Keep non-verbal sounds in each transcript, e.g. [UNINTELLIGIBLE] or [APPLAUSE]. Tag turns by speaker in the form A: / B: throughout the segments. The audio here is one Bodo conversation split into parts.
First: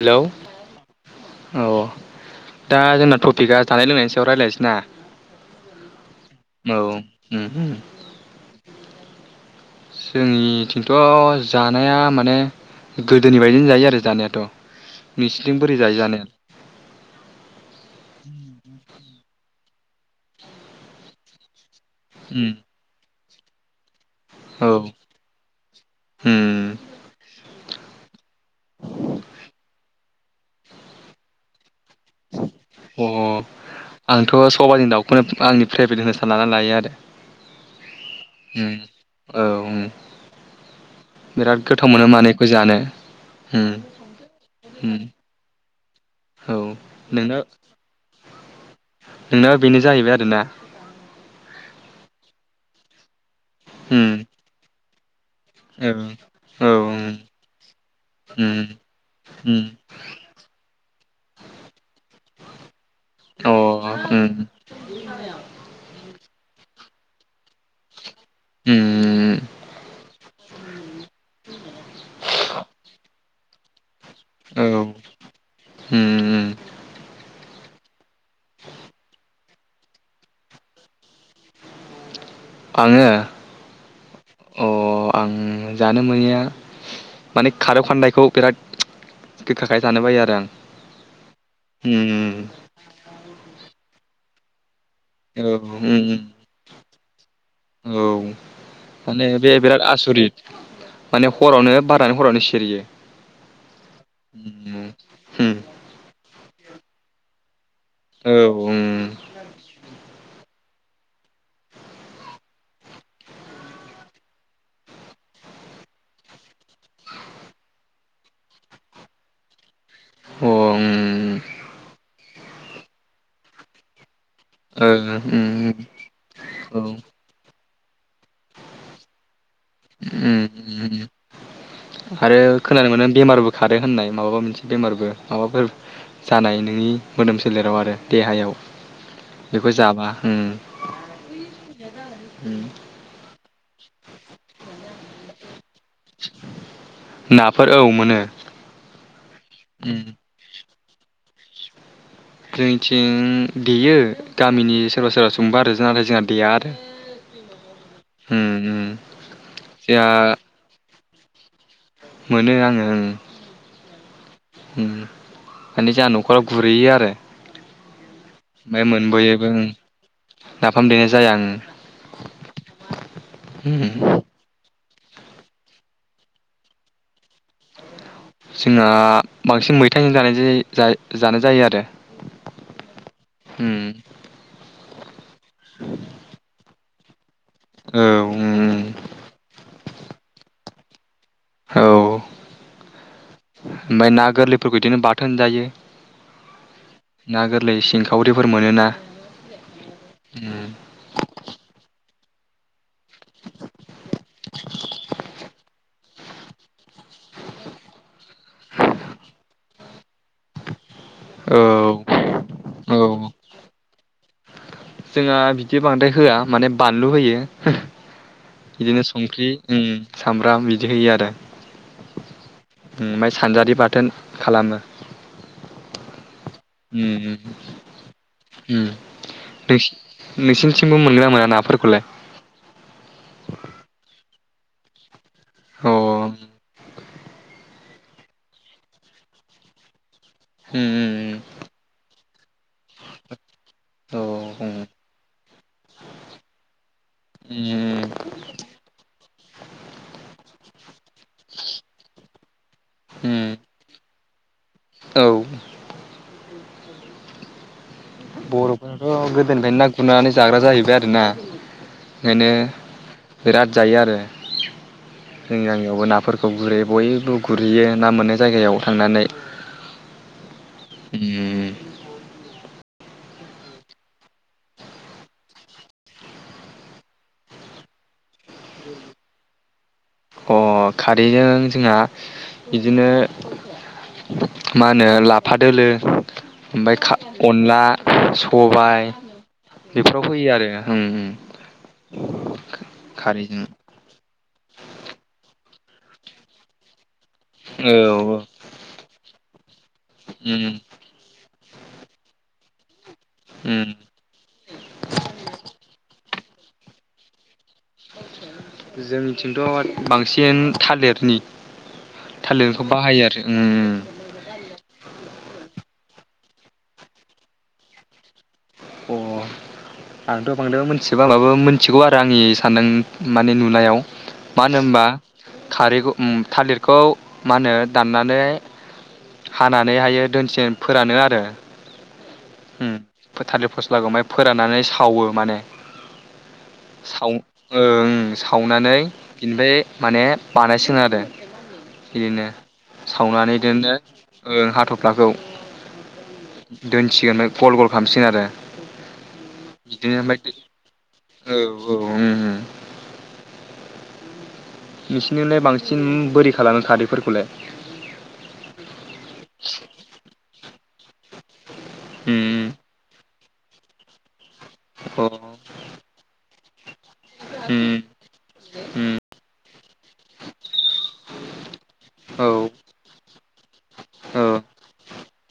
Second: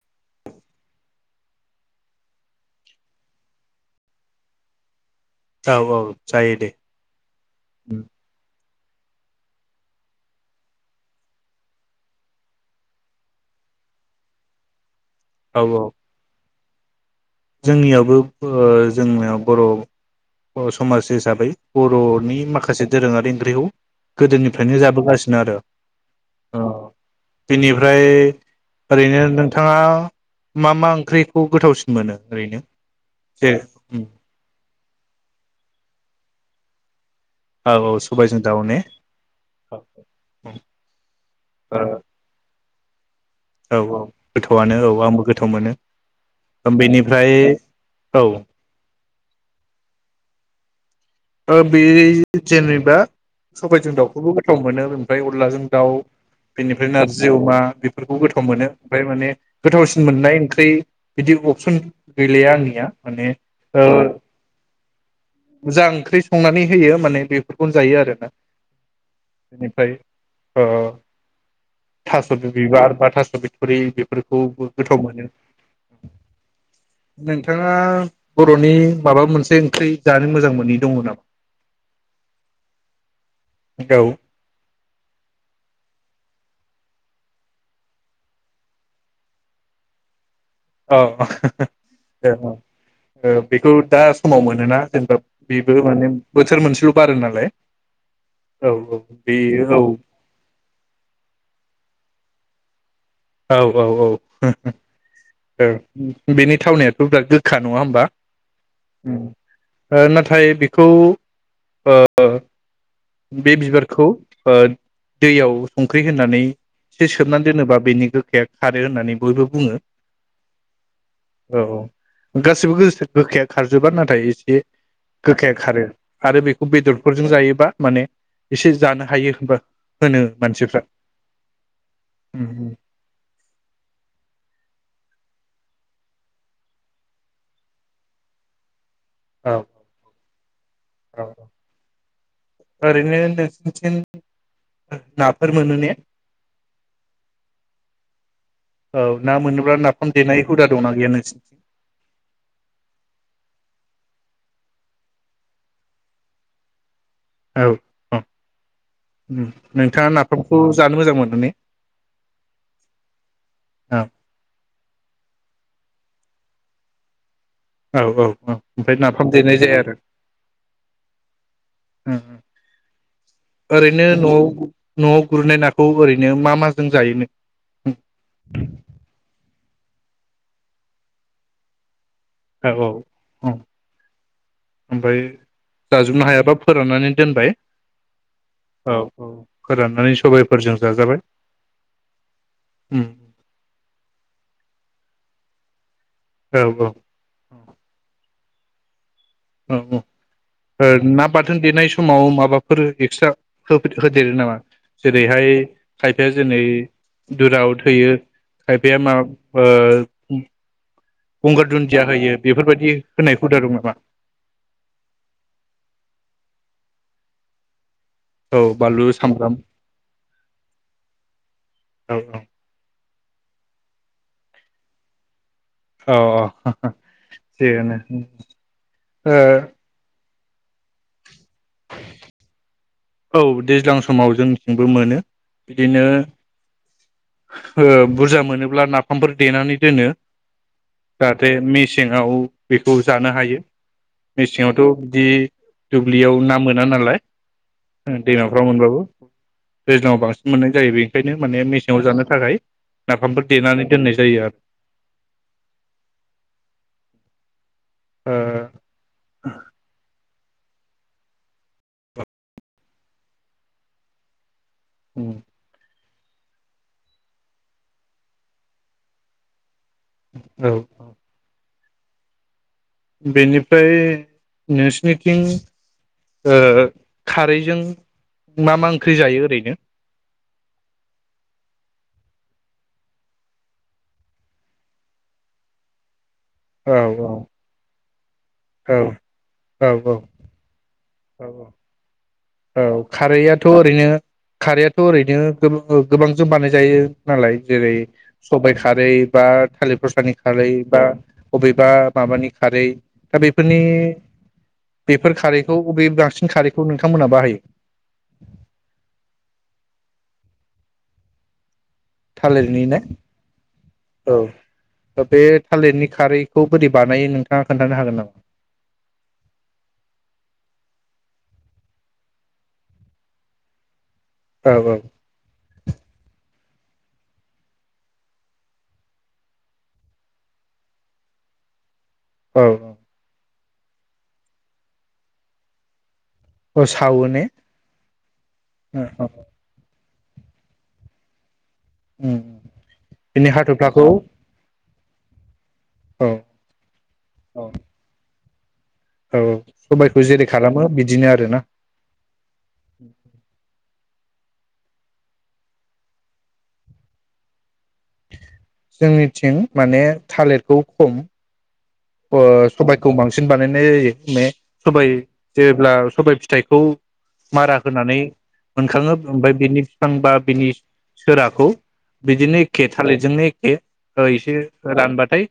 A: हेलौ औ दा जोंना टपिकआ जानाय लोंनायनि सायाव रायज्लायनोसै ना?
B: औ औ जायो दे
A: औ उम जोंनिथिंथ' जानाया माने गोदोनि बायदिनो जायो आरो जानायाथ',
B: औ
A: नोंसिनिथिं बोरै
B: औ
A: जायो जानाया,
B: जोंनियावबो ओ जोंनियाव, बर' बर' समाज हिसाबै, बर'नि
A: उम
B: माखासे दोरोङारि, रेव
A: औ
B: गोदोनिफ्रायनो जाबोगासिनो आरो ओ
A: उम
B: बेनिफ्राय ओरैनो नोंथाङा, मा मा ओंख्रिखौ गोथावसिनमोन,
A: अ आंथ' सबायजों दाउखौनो आंनि फेभ्रेट होनो साननानै लायो आरो
B: औ औ सबायजों दाउ ने
A: उम औ उम बिराद गोथाव मोनो बेखौ जानो, उम
B: औ औ गोथौआनो औ
A: उम
B: आंबो गोथाव मोनो,
A: औ
B: बेनिफ्राय औ
A: नोंनाबो बेनो जाहैबाय आरोना?
B: ओ बे जेनेबा सबाइजों
A: उम
B: दाउखौबो गोथाव मोनो, ओमफ्राय अनलाजों दाउ
A: औ औ
B: बेनिफ्राय
A: उम
B: नारजि अमा बेफोरखौ गोथाव
A: उम
B: मोनो ओमफ्राय माने
A: उम
B: गोथावसिन मोननाय ओंख्रि बिदि अपसन गैलया आंनिया माने
A: अ
B: ओ
A: उम
B: मोजां, नानै होयो माने बेफोरखौनो जायो आरोना,
A: उम
B: इनिफ्राय ओ थास' बि बिबार बा थास बि [UNINTELLIGIBLE]
A: औ ओम
B: बिथाङा बर'नि माबा मोनसे ओंख्रि जानो मोजां मोनि दङ नामा?
A: आङो
B: औ
A: अ आं जानो मोनैया माने खारौ खान्दायखौ बिराद गोखाखाय जानो बायो आरो आं।
B: औ [UNINTELLIGIBLE]
A: उम
B: बेखौ दास समाव मोनोना? जेनेबा
A: औ ओम
B: बेबो माने
A: ओम
B: बोथोर मोनसेल' बारो नालाय
A: औ
B: औ औ
A: माने बे
B: औ
A: बिराद आसरित माने हरावनो बारनानै हरावनो सिरियो।
B: औ औ औ औ
A: उम उम
B: बेनि थावनायाथ' बिराद गोखा। नङा होमबा
A: औ उम
B: ओ ना नाथाय बेखौ ओ‌ बे बिबारखौ ओ‌ दैयाव संख्रि होननानै एसे सोमनानै दोनोबा बेनि गोखाया खारो होननानै बयबो बुङो।
A: अ उम
B: औ गासिबो गोस गोखाया खारजोबा नाथाय एसे
A: अ उम ओ
B: गोखाया
A: उम
B: खारो आरो बेखौ
A: औ
B: बेदरफोरजों जायोबा माने एसे जानो हायो होनबा? होनो
A: उम
B: मानसिफ्रा
A: उम आरो खोनानो मोनो। बेमारबो खारो होननाय माबाबा मोनसे बेमारबो माबाफोर जानाय नोंनि मोदोम सोलेराव आरो देहायाव।
B: औ
A: बेखौ जाबा उम
B: औ
A: उम
B: ओरैनो नों [INAUDIBLE] नाफोर मोनो ने।
A: नाफोर औ मोनो
B: औ ना मोन
A: उम
B: नाफाम दे हुदा दाङना गैया नोंसिनि
A: जोंथिं देयो गामिनि सोरबा सोरबा संबा आरो नाथाय जोंहा देया आरो।
B: औ औ
A: उम उम जोंहा
B: नोंथाङा नाफामखौ जानो मोजां [UNINTELLIGIBLE]
A: मोनो आङो ओं
B: औ
A: उम माने जाहा न'खराव गुरुयो आरो
B: औ औ औ ओमफ्राय नाफाम
A: मोनबोयोबो
B: देनाय
A: ओं
B: जाया आरो
A: नाफाम देनाय जाया आं
B: उम ओरैनो
A: उम
B: न'आव नवाव गुरनाय नाखौ ओरैनो मा माजों जायोनो?
A: जोंहा बांसिन मैथायाइजों जानाय जि था-जानाय जायो आरो।
B: औ औ औ
A: उम
B: ओमफाय जाजोबनो हायाबा फोराननानै दोनबाय।
A: औ उम
B: नानै सबाइफोरजों जाजाबाय।
A: औ
B: उम
A: ओमाय ना गोरलैफोरखौ बिदिनो बा थोन जायो।
B: औ औ
A: ना गोरलै सिंखावरि फोर मोनोना।
B: औ ओ
A: उम
B: ना बाथोन देनाय समाव माबाफोर एक्सट्रा होफे होदेरो नामा जेरैहाय खायफाया जनै दुराव थोयो खायफाया मा ओ गंगार दुनदिया होयो बेफोरबायदि
A: औ औ
B: होनाय हुदा दं नामा?
A: जोंहा बिदि बांद्राय होआ माने बानलु होयो।
B: औ
A: बिदिनो
B: बानलु
A: संख्रि
B: सामब्राम
A: उम सामब्राम बिदि होयो आरो।
B: औ
A: ओम सानजारि बाथोन खालामो।
B: औ अ हा हा
A: उम
B: थिगानो उम ओ
A: नोंसिनिथिमबो मोनगोना मोना नाफोरखौलाय?
B: औ दैज्लां समाव जोंथिंबो मोनो।
A: अ
B: बिदिनो ओ बुरजा मोनोब्ला नाफामफोर देनानै दोनो।
A: उम
B: जाहाथे मेसेंङाव बेखौ जानो हायो
A: औ उम
B: मेसेङावथ' बिदि दुब्लियाव ना मोना नालाय। उम दैमाफ्राव मोनबाबो। दैज्लाङाव बांसिन मोननाय जायो बेनिखायनो माने मेस सेङाव जानो थाखाय नाफामफोर
A: उम
B: देनानै दोननाय जायो
A: औ
B: आरो
A: बर'फोराथ' गोदोनिफ्रायनो ना गुरनानै जाग्रा जाहैबाय आरोना ओंखायनो बिराद जायो आरो
B: ओ
A: जोंनि गामियावबो ना फोरखौ गुरैयो बयबो गुरहैयो ना मोनो जायगायाव थांनानै
B: औ
A: उम
B: बेनिफ्राय नोंसिनिथिं ओ खारैजों मा मा ओंख्रि जायो ओरैनो
A: अ खारैजों जोंहा बिदिनो मा होनो लाफा दोलो
B: औ
A: ओमफ्राय अनला
B: औ
A: सबायाइ
B: औ औ
A: बेफोराव होयो आरो उम उम
B: औ औ
A: खारैजों
B: खारैआथ' ओरैनो खारैआथ' ओरैनो गोबां [UNINTELLIGIBLE] बानाय जायो नालाय जेरै
A: औ औ
B: सबाइ खारै बा थालिर फसलानि
A: उम
B: खारै बा अबेबा माबानि खारै दा बेफोरनि
A: उम
B: बेफोर खारैखौ बबे बांसि खारिखौ नोंथ थांमोनहा बाहायो
A: जोंनिथिंथ' बांसिन थालिरनि
B: थालिरनि
A: थालिरखौ
B: ना
A: बाहायो आरो उम उम
B: ओ बे थालिरनि खारैखौ बोरै बानायो नोंथाङा खोन्थानो हागोन नामा?
A: अ आंथ' बांद्राय मिथिबा-बाबो मिथिगौ आरो आंनि सान्दों माने नुनायाव
B: औ
A: मानो
B: औ
A: होमबा खारैखौ उम थालिर खौ मा होनो दाननानै हानानैहायो दोनसे फोरानो आरो
B: औ
A: उम थालिर फस्लागोमाय फोराननानै सावो माने
B: औ सावो
A: साव
B: ने
A: ओ ओं सावनानै
B: औ औ
A: बेनिफ्राय माने बानायसोनोआरो
B: उम
A: बिदिनो
B: बिनि
A: सावनानैदिनदो
B: हाथ'फ्लाखौ
A: ओ हाथर
B: औ
A: [UNINTELLIGIBLE] दोनसिगोन ओमफाइ गल गल खालामसिगोन आरो
B: औ
A: बिदिनो
B: सबायखौ जेरै
A: ओमफ्राय
B: खालामो बिदिनो
A: औ
B: आरोना
A: उम उम नोंसिनिलाय बांसिन बोरै खालामो खारैफोरखौलाय
B: जोंनिथिं माने थालिर [UNINTELLIGIBLE] ओ
A: उम
B: सबायखौ बां सिन बानायनाय जायो मे सबाइ
A: अ
B: जेब्ला सबाय फि थाइखौ मारा
A: उम
B: होनानै मोनखाङो
A: उम
B: ओमफ्राय बिनि बिफां बा बिनि सोराखौ
A: औ
B: बिदिनो एखे थालिरजोंनो [UNINTELLIGIBLE] ओ एसे रानबाथाय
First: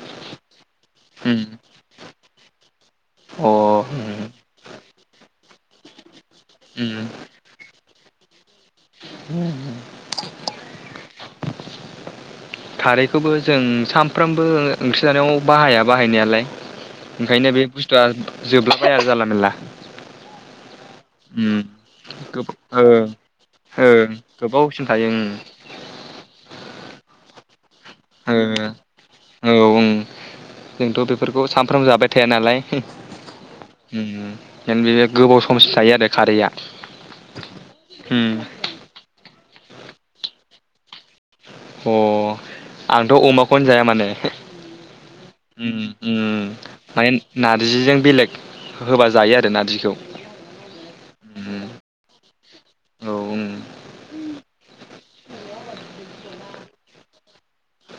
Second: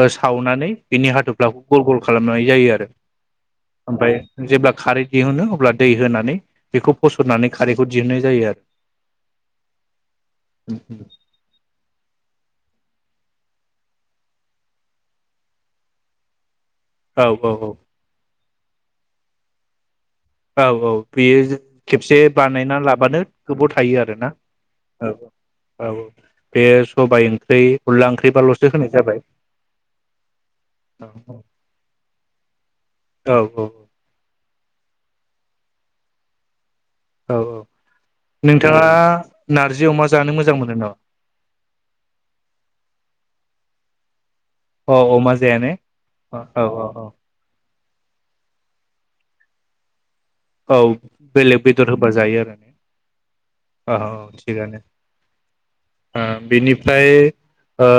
B: ओ सावनानै बिनि
A: उम
B: हाथफ्लाखौ गल गल खालामनाय जायो आरो।
A: अ
B: ओमफ्राय
A: उम
B: जेब्ला खारै दिहुनो अब्ला दै होनानै बेखौ
A: उम
B: फसरनानै खारै खौ दिहुन्नाय जायो आरो उम उम।
A: खारैखौबो जों सानफ्रामबो ओंख्रि जानायाव बाहाया बाहायनायालाय।
B: औ
A: ओंखायनो बे
B: औ
A: बुस्थुआ जोबला बाया जानला मानला।
B: औ-औ बेयो खेबसे
A: गोब
B: बानायना
A: ओं
B: लाबानो गोबाव थायो
A: ओं
B: आरोना
A: गोबावसिम थायो
B: औ-औ-औ-औ बेयो सबाय ओंख्रै
A: [UNINTELLIGIBLE] औ ओं जोंथ'
B: औ
A: बेफोरखौ सामफ्रामबो जाबाय थाया नालाय
B: औ औ
A: [UNINTELLIGIBLE] [UNINTELLIGIBLE] गोबाव समसिम थायो आरो खारैया।
B: औ-औ
A: उम
B: नोंथाङा नारजि अमा जानो मोजां मोनो नामा?
A: अ आंथ' अमाखौनो जाया माने।
B: औ अमा जाया ने औ-औ-औ।
A: जिजों बेलेग होबा जायो आरो नारजिखौ।
B: औ बेलेग
A: उम
B: बेदर होबा जायो आरो
A: औ उम
B: ने औ-औ। [UNINTELLIGIBLE] बेनिफ्राय ओ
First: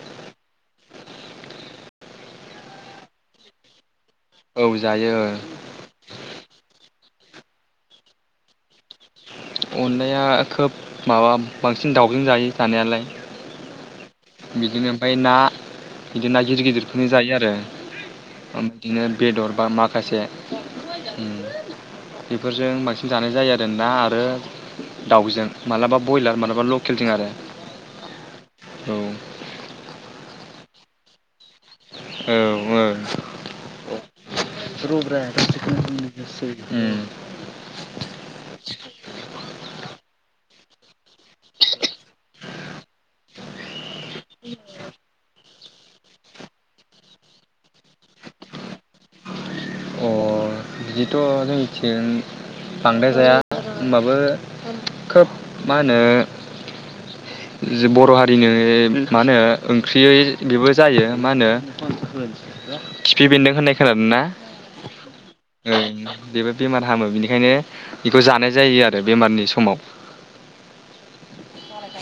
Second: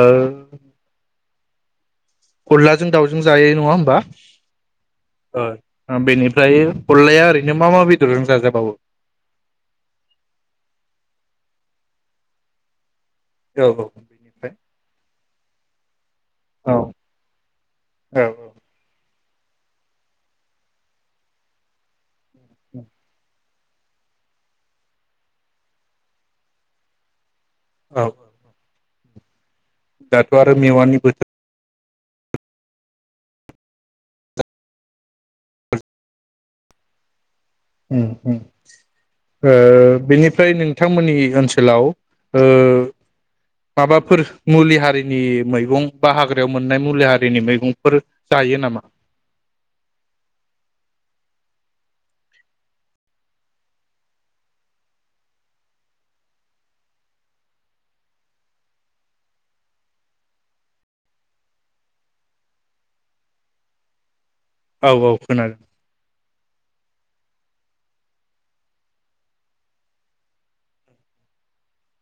B: अनलाजों दाउजों जायो नङा होमबा।
A: औ जायो
B: ओ बेनिफ्राय अनलाया ओरैनो मा-मा बेदरजों जाजाबावो?
A: अनलाया खोब माबा बांसिन दावजों जायो जानायालाय।
B: औ-औ-औ।
A: बिदिनो ओमफ्राय ना। बिदिनो ना
B: औ
A: गिदिर-गिदिरखौनो जायो आरो
B: औ
A: ओम बिदिनो। बेदर बा माखासे उम बेफोरजों बांसिन जानाय जायो जों ना आरो दाउजों मालाबा बयलार मालाबा लकेलजों आरो।
B: औ।
A: औ।
B: दाथ' आरो मेवानि बोथोर
A: औ ओ [UNINTELLIGIBLE]
B: उम उम ओ बेनिफ्राय नोंथांमोननि ओनसोलाव ओ माबाफोर मुलि हारिनि मैगं बा हाग्रायाव मोननाय मुलि हारिनि मैगंफोर जायो नामा?
A: अ बिदिथ' जोंनिथिं बांद्राय जाया होनबाबो खोब मा होनो बर' हारिनि मा होनो ओंख्रियै बेबो जायो मा होनो खिफि बेन्दों होननाय खोनादों ना?
B: औ औ खोनाद
A: ओं बेबो बेमार हामो बिनि खायनो बेखौ जानाय जायो आरो बेमारनि समाव।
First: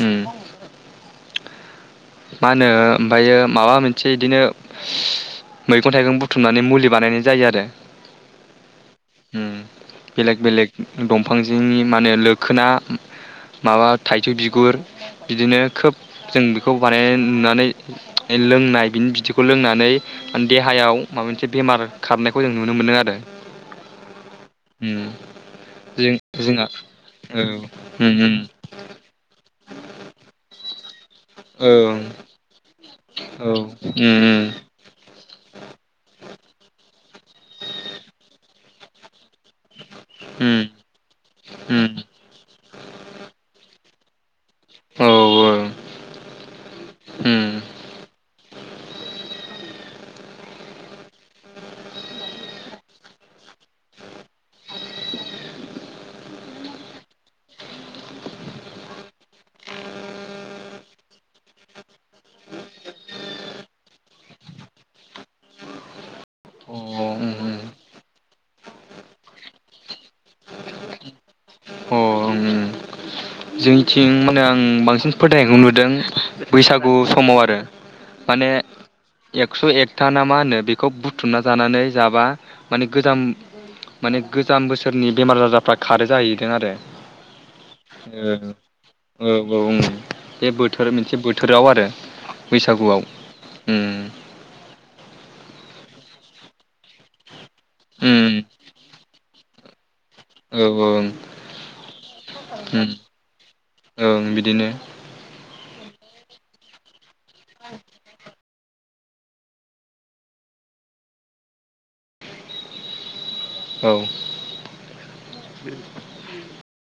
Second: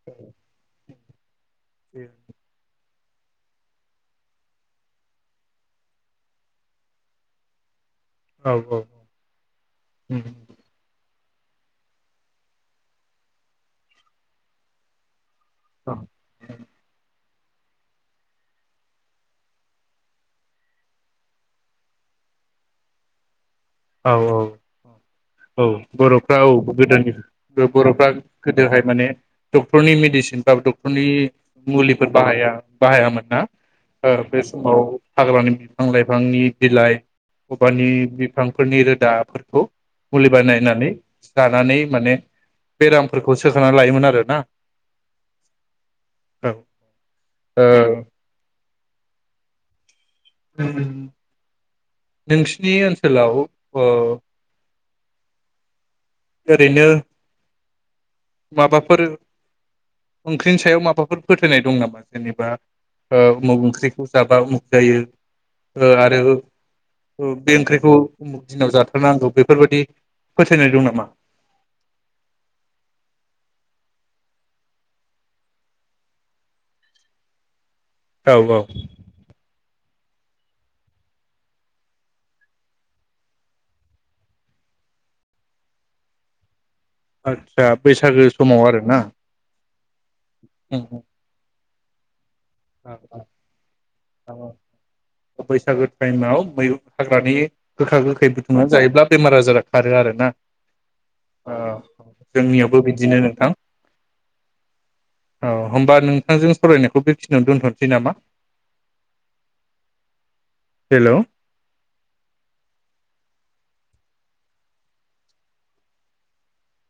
A: उम मा होनो ओमफायो माबा मोनसे इदिनो मैगं थाइगं बुथुमनानै मुलि बानायनाय जायो आरो
B: औ
A: उम बेलेग बेलेग दंफांजोंनि माने लोखोना माबा थाइजौ बिगुर बिदिनो खोब जों बेखौ नुनानै लोंनाय बिनि बिदिखौ लोंनानैे देहायाव माबा मोनसे बेमार खारनायखौ जों नुनो मोनदों आरो
B: औ औ
A: उम
B: औ औ
A: जों
B: बर'फ्रा औ
A: जोंहा
B: गोदोनि
A: औ
B: बर'फ्रा
A: उम उम
B: गोदोहाय माने डक्टरनि मेडिसिन बा द रनि
A: औ
B: मुलिफोर बाहाया बाहायामोन ना
A: उम
B: ओ बे
A: उम
B: समाव हाग्रानि बिफां लाइफांनि बिलाइ [UNINTELLIGIBLE] फांफोरनि रोदाफोरखौ मुलि बानायनानै जानानै माने बेरामफोरखौ सोखांना लायोमोन आरो ना
A: औ उम
B: औ ओ [UNINTELLIGIBLE] नोंसिनि ओनसोलाव ओ ओरैनो माबाफोर ओंख्रिनि सायाव माबाफोर फोथायनाय दं नामा जेनेबा ओ उमुग ओंख्रिखौ जाबा उमुग जायो ओ आरो
A: अ
B: ओ बे
A: उम
B: ओंख्रिखौ उमुख दिनाव जाथारनांगौ बेफोरबायाददि फोथायनाय दं नामा?
A: अ उम जोंनिथिं माने आं बांसिन फोथायनायखौ नुदों बैसागु समाव आरो
B: औ
A: माने
B: औ
A: एक क्स' एकथा ना मा होनो बेखौ बुथुमना जानानै जाबा माने गोजाम माने गोजाम बोसोरनि बेमार आजारफ्रा खारो जाहैदों आरो
B: आद
A: ओ औ औ उम बे
B: उम
A: बोथोर मोनसे बोथोराव आरो [INAUDIBLE]
B: औ औ
A: बैसागुआव उं
B: मैुहु हाग्रानि गोखा गोखै बुथुमनानै जायोब्ला बेमार आजारा खारो आरो ना‌
A: औ औ
B: ओ जोंनियावबो
A: ओं
B: बिदिनो नोंथां
A: ओं बिदिनो
B: औ होमबा नोंथांजों सरायनायखौ‌ बेख नो दोनथ'नोसै नामा हेलौ
A: औ